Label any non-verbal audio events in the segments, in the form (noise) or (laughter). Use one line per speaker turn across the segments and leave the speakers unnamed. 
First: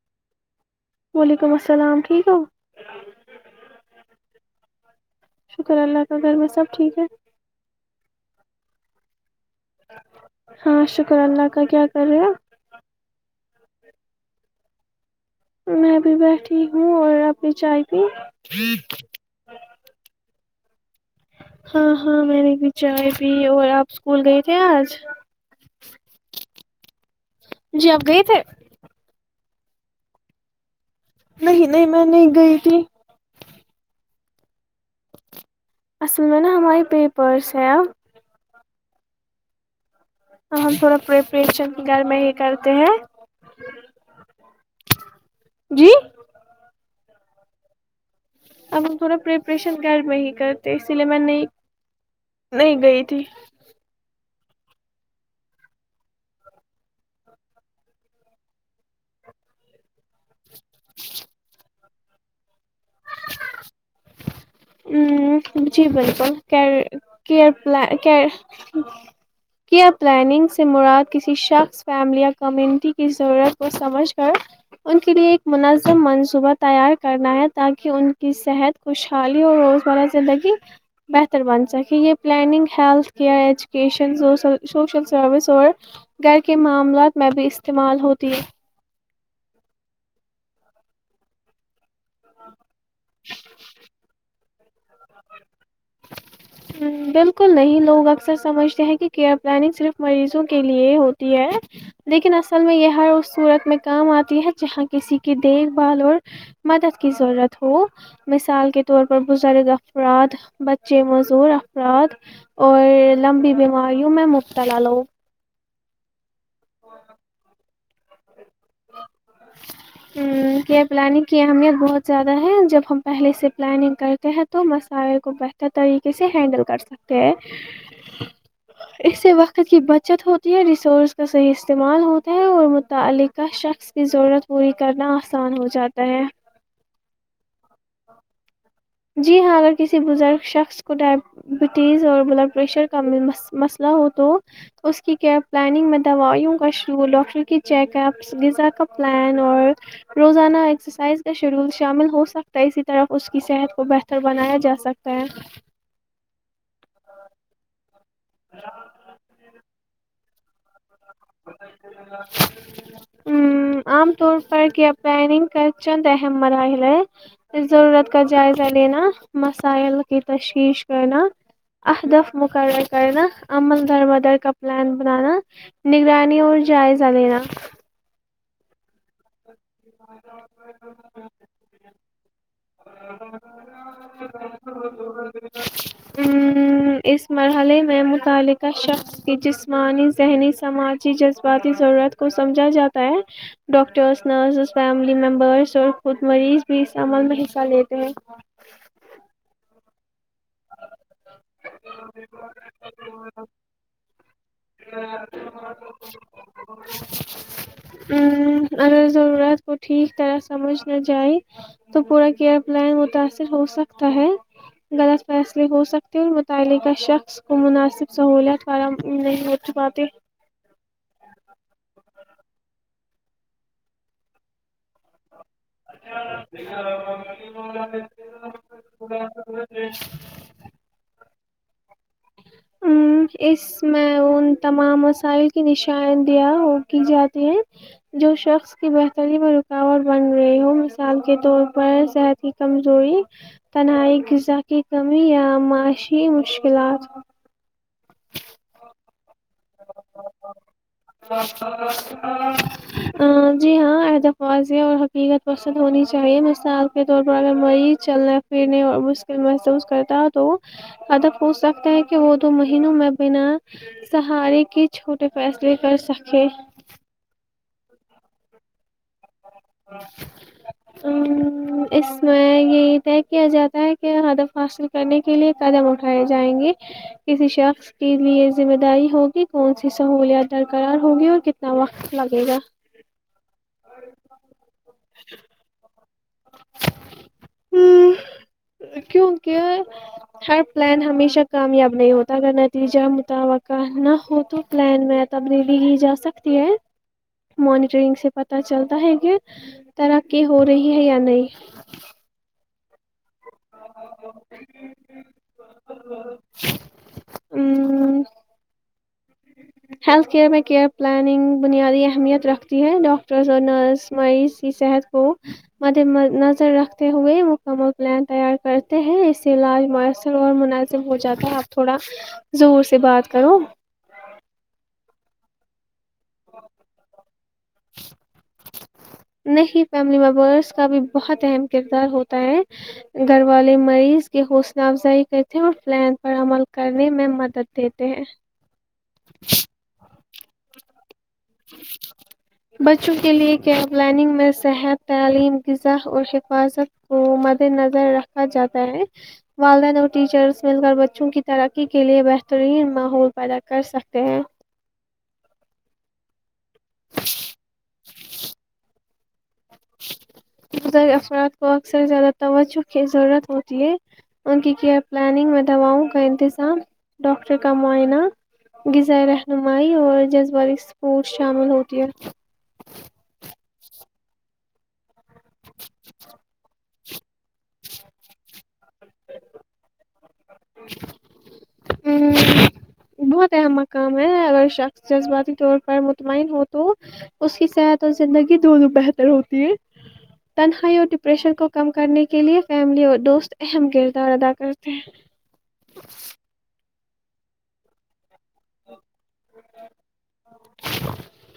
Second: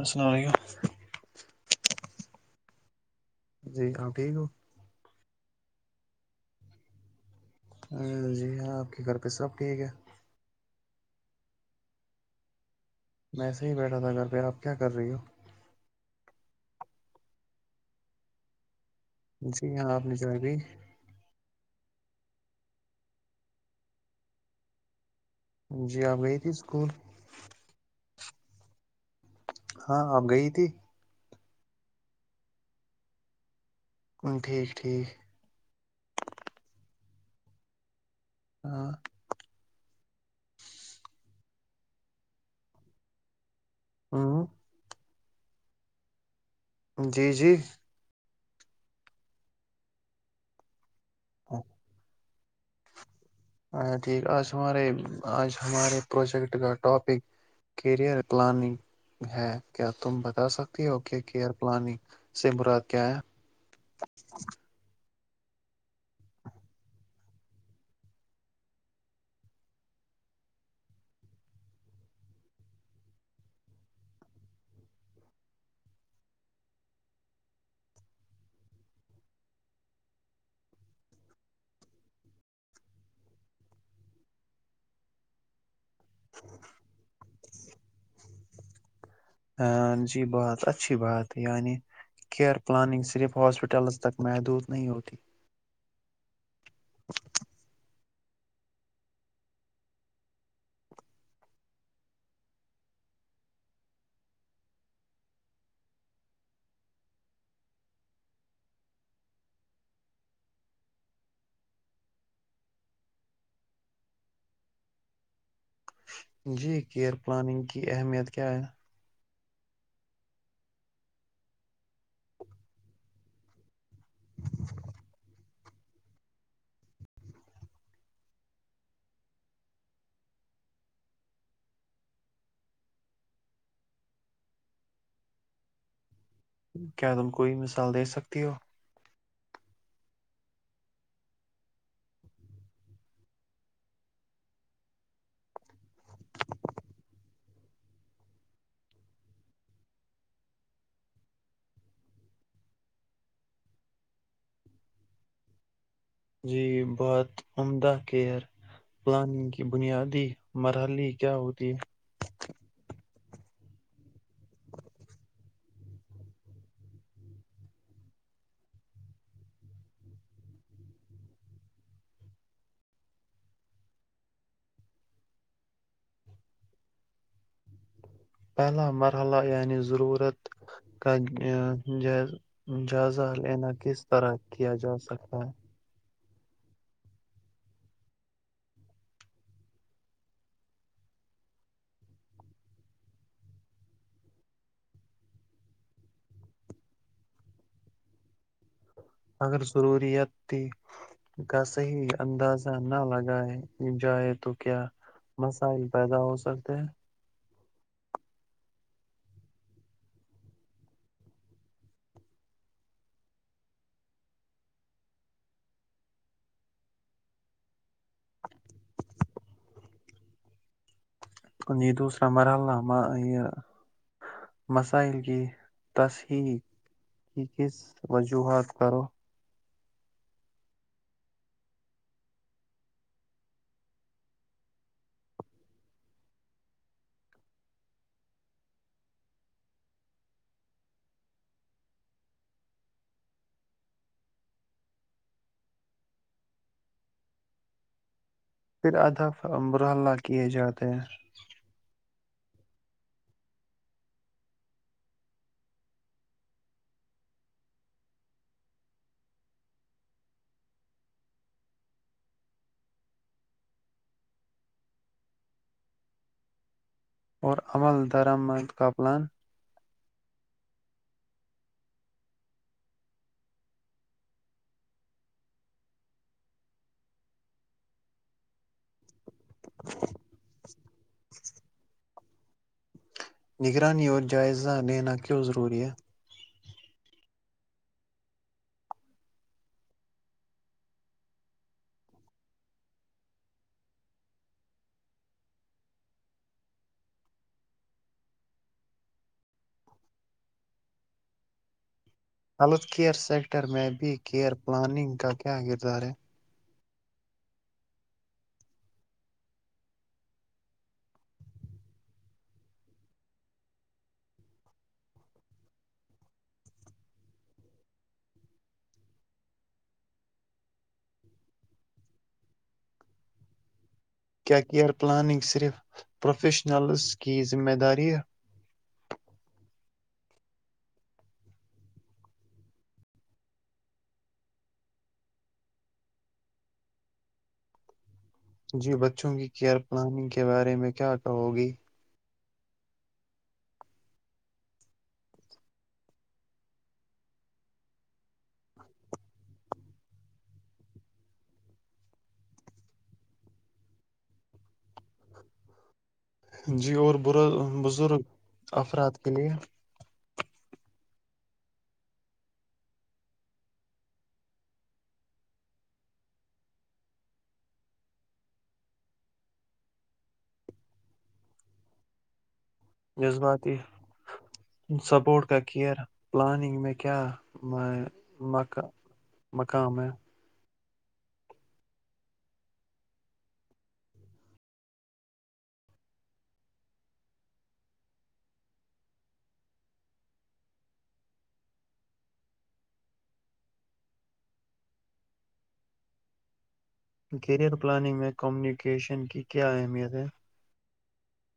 السلام علیکم
وعلیکم السلام ٹھیک ہو
جی آپ ٹھیک ہو
شکر اللہ کا گھر میں سب ٹھیک ہے
جی ہاں آپ کے گھر پے سب ٹھیک ہے
ہاں شکر اللہ کا کیا کر رہے ہو
ایسے ہی بیٹھا تھا گھر پہ آپ کیا کر رہی ہو
میں بھی بیٹھی ہوں اور اپنے چائے پی
جی ہاں آپ نے چائے پی
ہاں ہاں میں نے بھی چائے پی اور آپ اسکول گئے تھے آج
جی آپ گئی تھی اسکول
جی آپ گئے تھے
ہاں اپ گئی تھی
نہیں نہیں میں نہیں گئی تھی
ہ ٹھیک ٹھیک
اصل میں نا ہماری پےپرس ہے اب
ہاں
ہم تھوڑا پریپریشن گھر میں ہی کرتے ہیں
ہ
جی
جی جی
اب تھوڑا پرپریشن گھر میں ہی کرتے اس لیے میں نہیں نہیں گئی تھی
ہاں ٹھیک آج ہمارے آج ہمارے پروجیکٹ کا ٹاپک کیریئر پلاننگ ہے کیا تم بتا سکتی ہو کہ کیئر پلاننگ سے مراد کیا ہے
جی بالکل کیئر کیئر پلاننگ سے مراد کسی شخص فیملی یا کمیونٹی کی ضرورت کو سمجھ کر ان کے لیے ایک منظم منصوبہ تیار کرنا ہے تاکہ ان کی صحت خوشحالی روزمرہ زندگی بہتر بن سکے یہ planning health care education social service اور گھر کے معاملات میں بھی استعمال ہوتی ہے
ہاں جی بہت اچھی بات یعنی کیئر پلاننگ صرف ہاسپٹلز تک محدود نہیں ہوتی
ہ بالکل نہیں لوگ اکثر سمجھتے ہیں کہ کیئر پلاننگ صرف مریضوں کے لیے ہوتی ہے لیکن اصل میں یہ ہر اس صورت میں کام آتی ہے جہاں کسی کی دیکھ بھال اور مدد کی ضرورت ہو مثال کے طور پر بزرگ افراد بچے م زور افراد اور لمبی بیماریوں میں مبتلا لو
جی کیئر پلاننگ کی کی اہمیت کیا ہے
ہ کیئر پلاننگ کی اہمیت بہت زیادہ ہے جب ہم پہلے سے پلاننگ کرتے ہیں تو مسائے کو بہتر طریقے سے ہینڈل کر سکتے ہیں اس سے وقت کی بچت ہوتی ہے ریسورس کا صحیح استعمال ہوتا ہے اور متعلق ک شخص کی ضرورت پوری کرنا آسان ہو جاتا ہے
کیا تم کوئی مثال دے سکتی ہو
جی ہاں اگر کسی بزرگ شخص کو ڈائبٹیز اور بلڈ پریشر کا مسئلہ ہو تو اس کی کیئر پلاننگ میں دوائیوں کا شیڈول ڈاکٹر کی چیک اپس غذا کا پلان اور روزانہ ایکسرسائز کا شیڈول شامل ہو سکتا ہے اسی طرف اس کی صحت کو بہتر بنایا جا سکتا ہے
جی بہت عمدہ کیئر پلاننگ کی بنیادی مرحلی
ا عام طور پر کیا پلاننگ کا چند اہم مراحل ہے ضرورت کا جائزہ لینا مسائل کی تشخیش کرنا اہدف مقرر کرنا عمل درم در کا پلان بنانا نگرانی اور جائزہ لینا
پہلا مرحلہ یہ ضرورت کا جائزہ لینا کس طرح کیا جا سکتا ہے
اس مرحلے میں متعلقہ شخص کی جسمانی ذہنی سماجی جذباتی ضرورت کو سمجھا جاتا ہے ڈاکٹرس نرسز فیملی ممبرس اور خود مریض بھی اس عمل میں حصہ لیتے ہیں
اگر ضروریات تھی کا صحی اندازہ نہ لگائے جائے تو کیا مسائل پیدا ہو سکتے ہیں
ا اگر ضرورت کو ٹھیک طرح سمجھ نہ جائے تو پورا کیئر پلن متاثر ہو سکتا ہے غلط فیصلے ہو سکتے اور متعلقہ شخص کو مناسب سہولیات فراہم نہیں ہو مات
کو نہیں دوسرا مرح الام یہ مسائل کی تصحیق کی کس وجوہات کرو
ہی ا اس میں ان تمام مسائل کی نشاندہ کی جاتی ہے جو شخص کی بہتری میں رکاوٹ بن رہی ہو مثال کے طور پر صحت کی کمزوری تنہائی غذا کی کمی یا معاشی مشکلات
پھر ادب ابر اللہ کیے جاتے ہیں
جی ہاں ادف واضح اور حقیقت پسند ہونی چاہیے مثال کے طور پر اگر مریض چلنے پھرنے اور مشکل محسوس کرتا ہے تو ادف ہوچ سکتا ہے کہ وہ دو مہینوں میں بنا سہارے کے چھوٹے فیصلے کر سکے
اورور عمل درم مند کپلان
ا اس میں یہی طے کیا جاتا ہے کہ ادم حاصل کرنے کے لیے قدم اٹھائےائے جائیں گے کسی شخص کے لیے ذمہ داری ہوگی کون سی سہولیات درقرار ہوگی اور کتنا وقت لگے گا
نگرانی جائزہ لینا کیوں ضروری ہے
ہ کیونکہ ہر پلان ہمیشہ کامیاب نہیں ہوتا اگر نتیجہ متوقع نہ ہو تو پلان میں تبدیلی ہی جا سکتی ہے مانیٹرنگ سے پتہ چلتا ہے کہ ترقی ہو رہی ہے یا نہیں
ہلو کیئر سیکٹر میں بی کیئر پلاننگ کا کیا کردار ہے
ہوں ہیلتھ کیئر میں کیئر پلاننگ بنیادی اہمیت رکھتی ہے ڈاکٹرس اور نرس مریض کی صحت کو مد م نظر رکھتے ہوئے مکمل پلان تیار کرتے ہیں اس سے علاج مؤثر اور مناسب ہو جاتا ہے آپ تھوڑا زور سے بات کرو
کیا کیئر پلاننگ صرف پروفیشنلز کی ذمہ داری ہے
نہیں فیملی ممبرس کا بھی بہت اہم کردار ہوتا ہے گھر والے مریض کی حوصلہ افزائی کرتے ہیں اور فلان پر عمل کرنے میں مدد دیتے ہیں
جی بچوں کیئر پلاننگ کے بارے میں کیاٹ
ج (inaudible) بچوں کے لئے کیم پلاننگ میں صحت تعلیم غذا اور حفاظت کو مد نظر رکھا جاتا ہے والدین اور ٹیچرز مل کر بچوں کی ترقی کیلئے بہترین ماحول پیدا کرسکتے ہیں
جی اور برا بزرگ افراد کے لیے
مزر افراد کو اکثر زیادہ توجہ کی ضرورت ہوتی ہے ان کی کیئر پلاننگ میں دواؤں کا انتظام ڈاکٹر کا معائنہ غذائے رہنمائی اور جذباتی سپورٹس شامل ہوتی ہے
جذباتی سپورٹ کا کیئر پلاننگ میں کیا مک مقام ہے
ج (inaudible) بہت اہم مقام ہے اگر شخص جذباتی طور پر مطمئن ہو تو اس کی صحت اور زندگی دونوں بہتر ہوتی ہے تنہائی اور ڈپریشن کو کم کرنے کے لئے فیملی اور دوست اہم کردار ادا کرتے ہیں
کیریئر پلاننگ میں کمیونیکیشن کی کیا اہمیت ہے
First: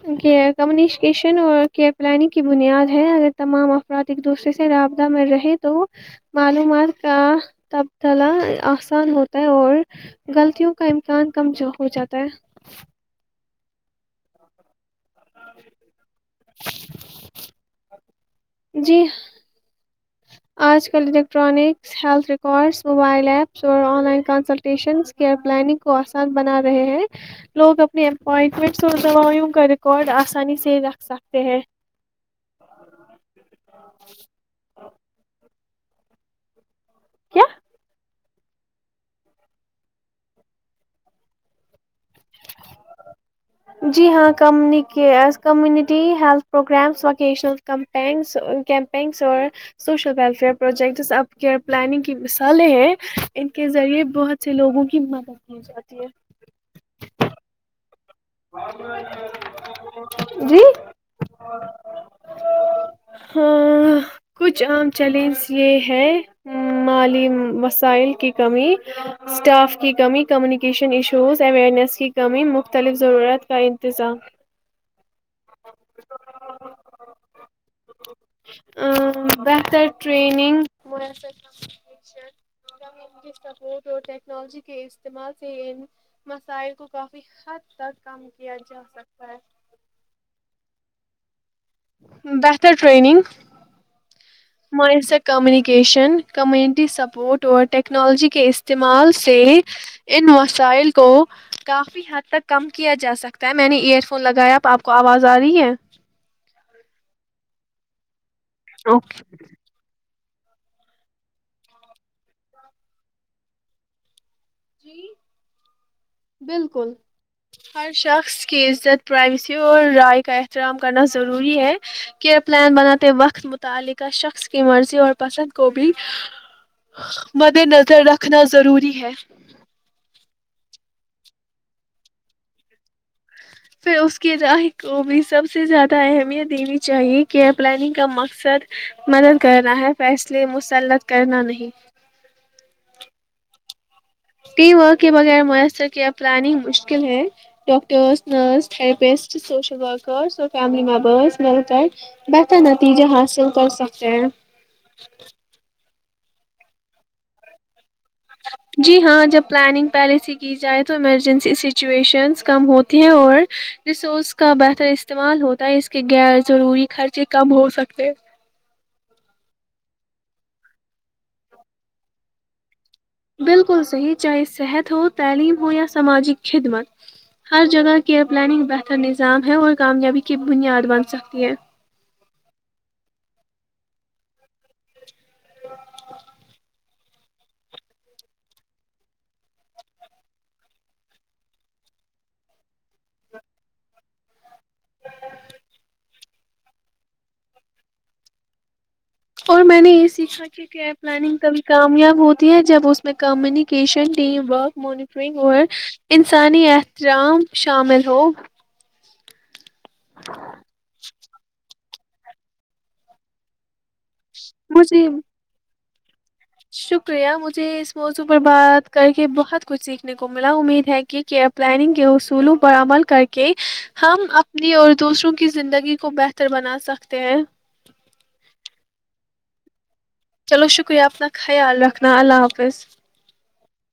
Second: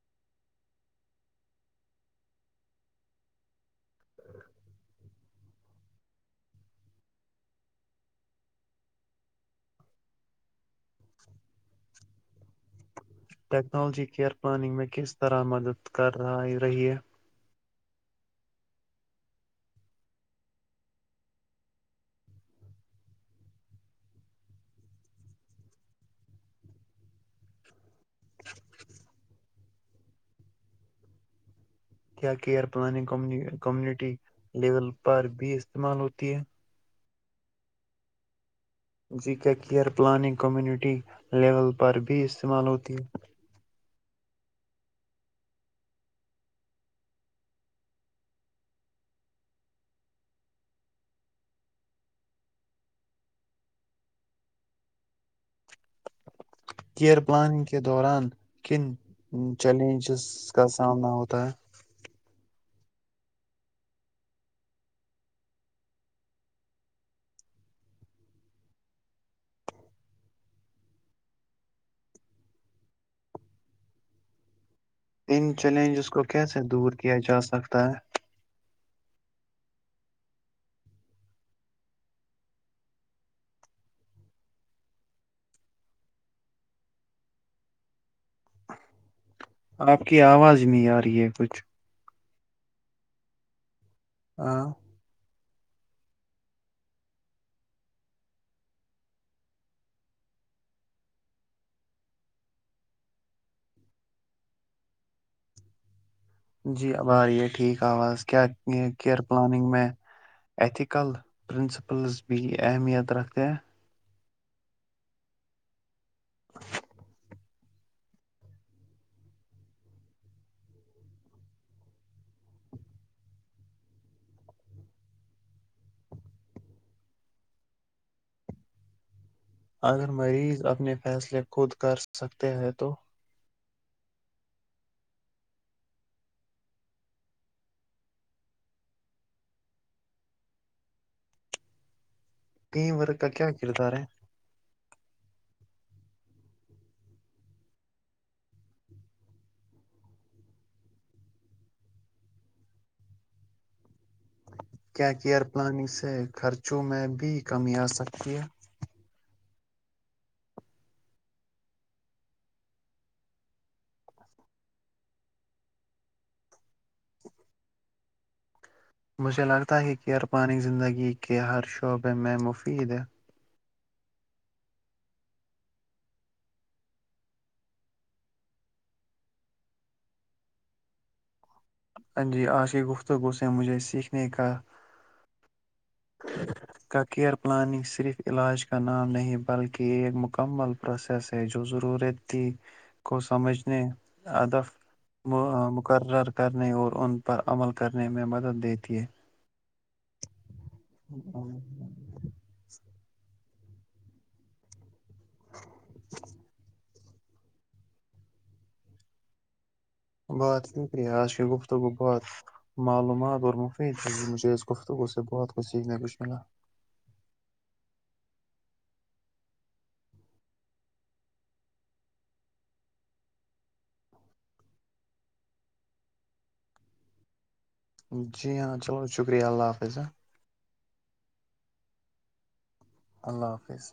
ئ کمیونکیشن اور کیئر پلانگ کی بنیاد ہے اگر تمام افراد ایک دوسرے سے رابطہ میں رہے تو معلومات کا تبدلہ آسان ہوتا ہے اور غلطوں کا امکان کم ہو جاتا ہے ج
ٹیکنالجی کیئ پلاننگ میں کس طرا مدد کر رہا رہیے
جی آج کل electronics health records mobile apps اور آن لائن کنسلٹیشنئر پلنگ کو آسان بنا رہے ہیں لوگ اپٹمٹ سوا کر کڈ آسانی سے رکھ سکتے ہیں
کیا کیئر پلانگ کمیونٹی لیول پر بیس استعمال ہوتی ہے
کیا
جی کا کیئر پلاننگ کمیونٹی لیول پر بھی استعمال ہوتی ہے
جی ہاں ک کمیونٹی ہیلھ پروگرامس وکیشنلمپینس کیمپینگس اور سوشل ویلفیئر پروجیکٹس اب کیئر پلاننگ کی مثالیں ہیں ان کے ذریعے بہت سے لوگوں کی مدد کی جاتی ہے
کیئر پلانگ کیا دوران کن چیلنجز
ہے جی
کا سامنا ہوتا ہے
ہاں کچھ عام چیلنج یہ ہے مالی وسائل کی کمی اسٹاف کی کمی کمیونیکیشن ایشوز اوئرنیس کی کمی مختلف ضرورت کا انتظام
ان چیلنجز کو کیسے دور کیا جاسکتا ہے
بہتر ٹریننگ میسر کونیکیشن کمیون سپوٹ اور ٹیکنالوجی کے استعمال سے ان مسائل کو کافی حد تک کم کیا جا سکتا ہے
آپ کی آواز نہیں آ رہی ہے کچھ
بہتر ٹریننگ
ہاں
مش (inaudible) کمیونیکیشن کمیونٹی سپورٹ اور ٹیکنالوجی کے استعمال سے ان وسائل کو کافی حد تک کم کیا جا سکتا ہے میں نے ایئر فون لگایا اب آپ کو آواز آ رہی ہے
جی اب آ رہ ہے ٹھیک کاوااز کیا کیئر پلاننگ میں ایتھیکل پرنسپلز بھی اہمیت رکھتے ہیں
جی بالکل ہر شخص کی عزت پرائیویسی اور رائے کا احترام کرنا ضروری ہے کیئر پلان بناتے وقت متعلقہ شخص کی مرضی اور پسند کو بھی مد نظر رکھنا ضروری ہے
اگر مریض اپنے فیصلے خود کر سکتے ہیں تو
پھر اس کی راہ کو بھی سب سے زیادہ اہمیت دینی چاہیے کہ ایئر پلاننگ کا مقصد مدد کرنا ہے فیصلے مسلط کرنا نہیں
ورک کیا ہ کہرتاار
ٹیم ورک کے بغیر میسر کیا پلاننگ مشکل ہے ڈاکٹرس نرسرپسٹ سوشل ورکرس اور فیملی ممبرس مل کر بہتر نتیجے حاصل کر سک
کیا کیائر پلان اس تو خرچوں میں بھی کمی آ ستی ہے
جی ہاں جب پلاننگ پہلے سے کی جائے تو ایمرجنسی سچویشنس کم ہوتی ہیں اور ریسورس کا بہتر استعمال ہوتا ہے اس کے غیر ضروری خرچے کم ہو سکتے
مجھے لگتا ہے کہ ارپانی زندگی کے ہر شعبے میں مفید ہے
بالکل صحیح چاہے صحت ہو تعلیم ہو یا سماجک خدمت ہر جگہ کیئر پلاننگ بہتر نظام ہے اور کامیابی کی بنیاد بن سکتی ہے
جی عاشق گفتگو سے مجھے سیکھنے کا کا کیئر پلاننگ صرف علاج کا نام نہیں بلکہ ایک مکمل پروسیس ہے جو ضرورتتی کو سمجھنے ادف م مقرر نے اور ان پر عمل کرنے میں مدد دیتی ہے
اور میں نے یہ سیکھا کہ کیار پلاننگ کبھی کامیاب ہوتی ہے جب اس میں کمیونیکیشن ٹیم ورک موانیٹرنگ اور انسانی احترام شامل ہ
بات کری ہے آج کی گفتگو بت معلومات اورم نہیں مجھے اس گفتگو
مجھے
سے بہ خوی ٹھیک کھلا
شکریہ مجھے اس موضوع پر بات کر کے بہت کچھ سیکھنے کو ملا امید ہے کہ کیئر پلاننگ کے اصولوں پر عمل کر کے ہم اپنی اور دوسروں کی زندگی کو بہتر بنا سکتے ہیں
جی ہاں چلو شکریہ اللہ حافظ ہیں
چلو شکریہ اپنا خیال رکھنا اللہ حافظ
اللہ حافظ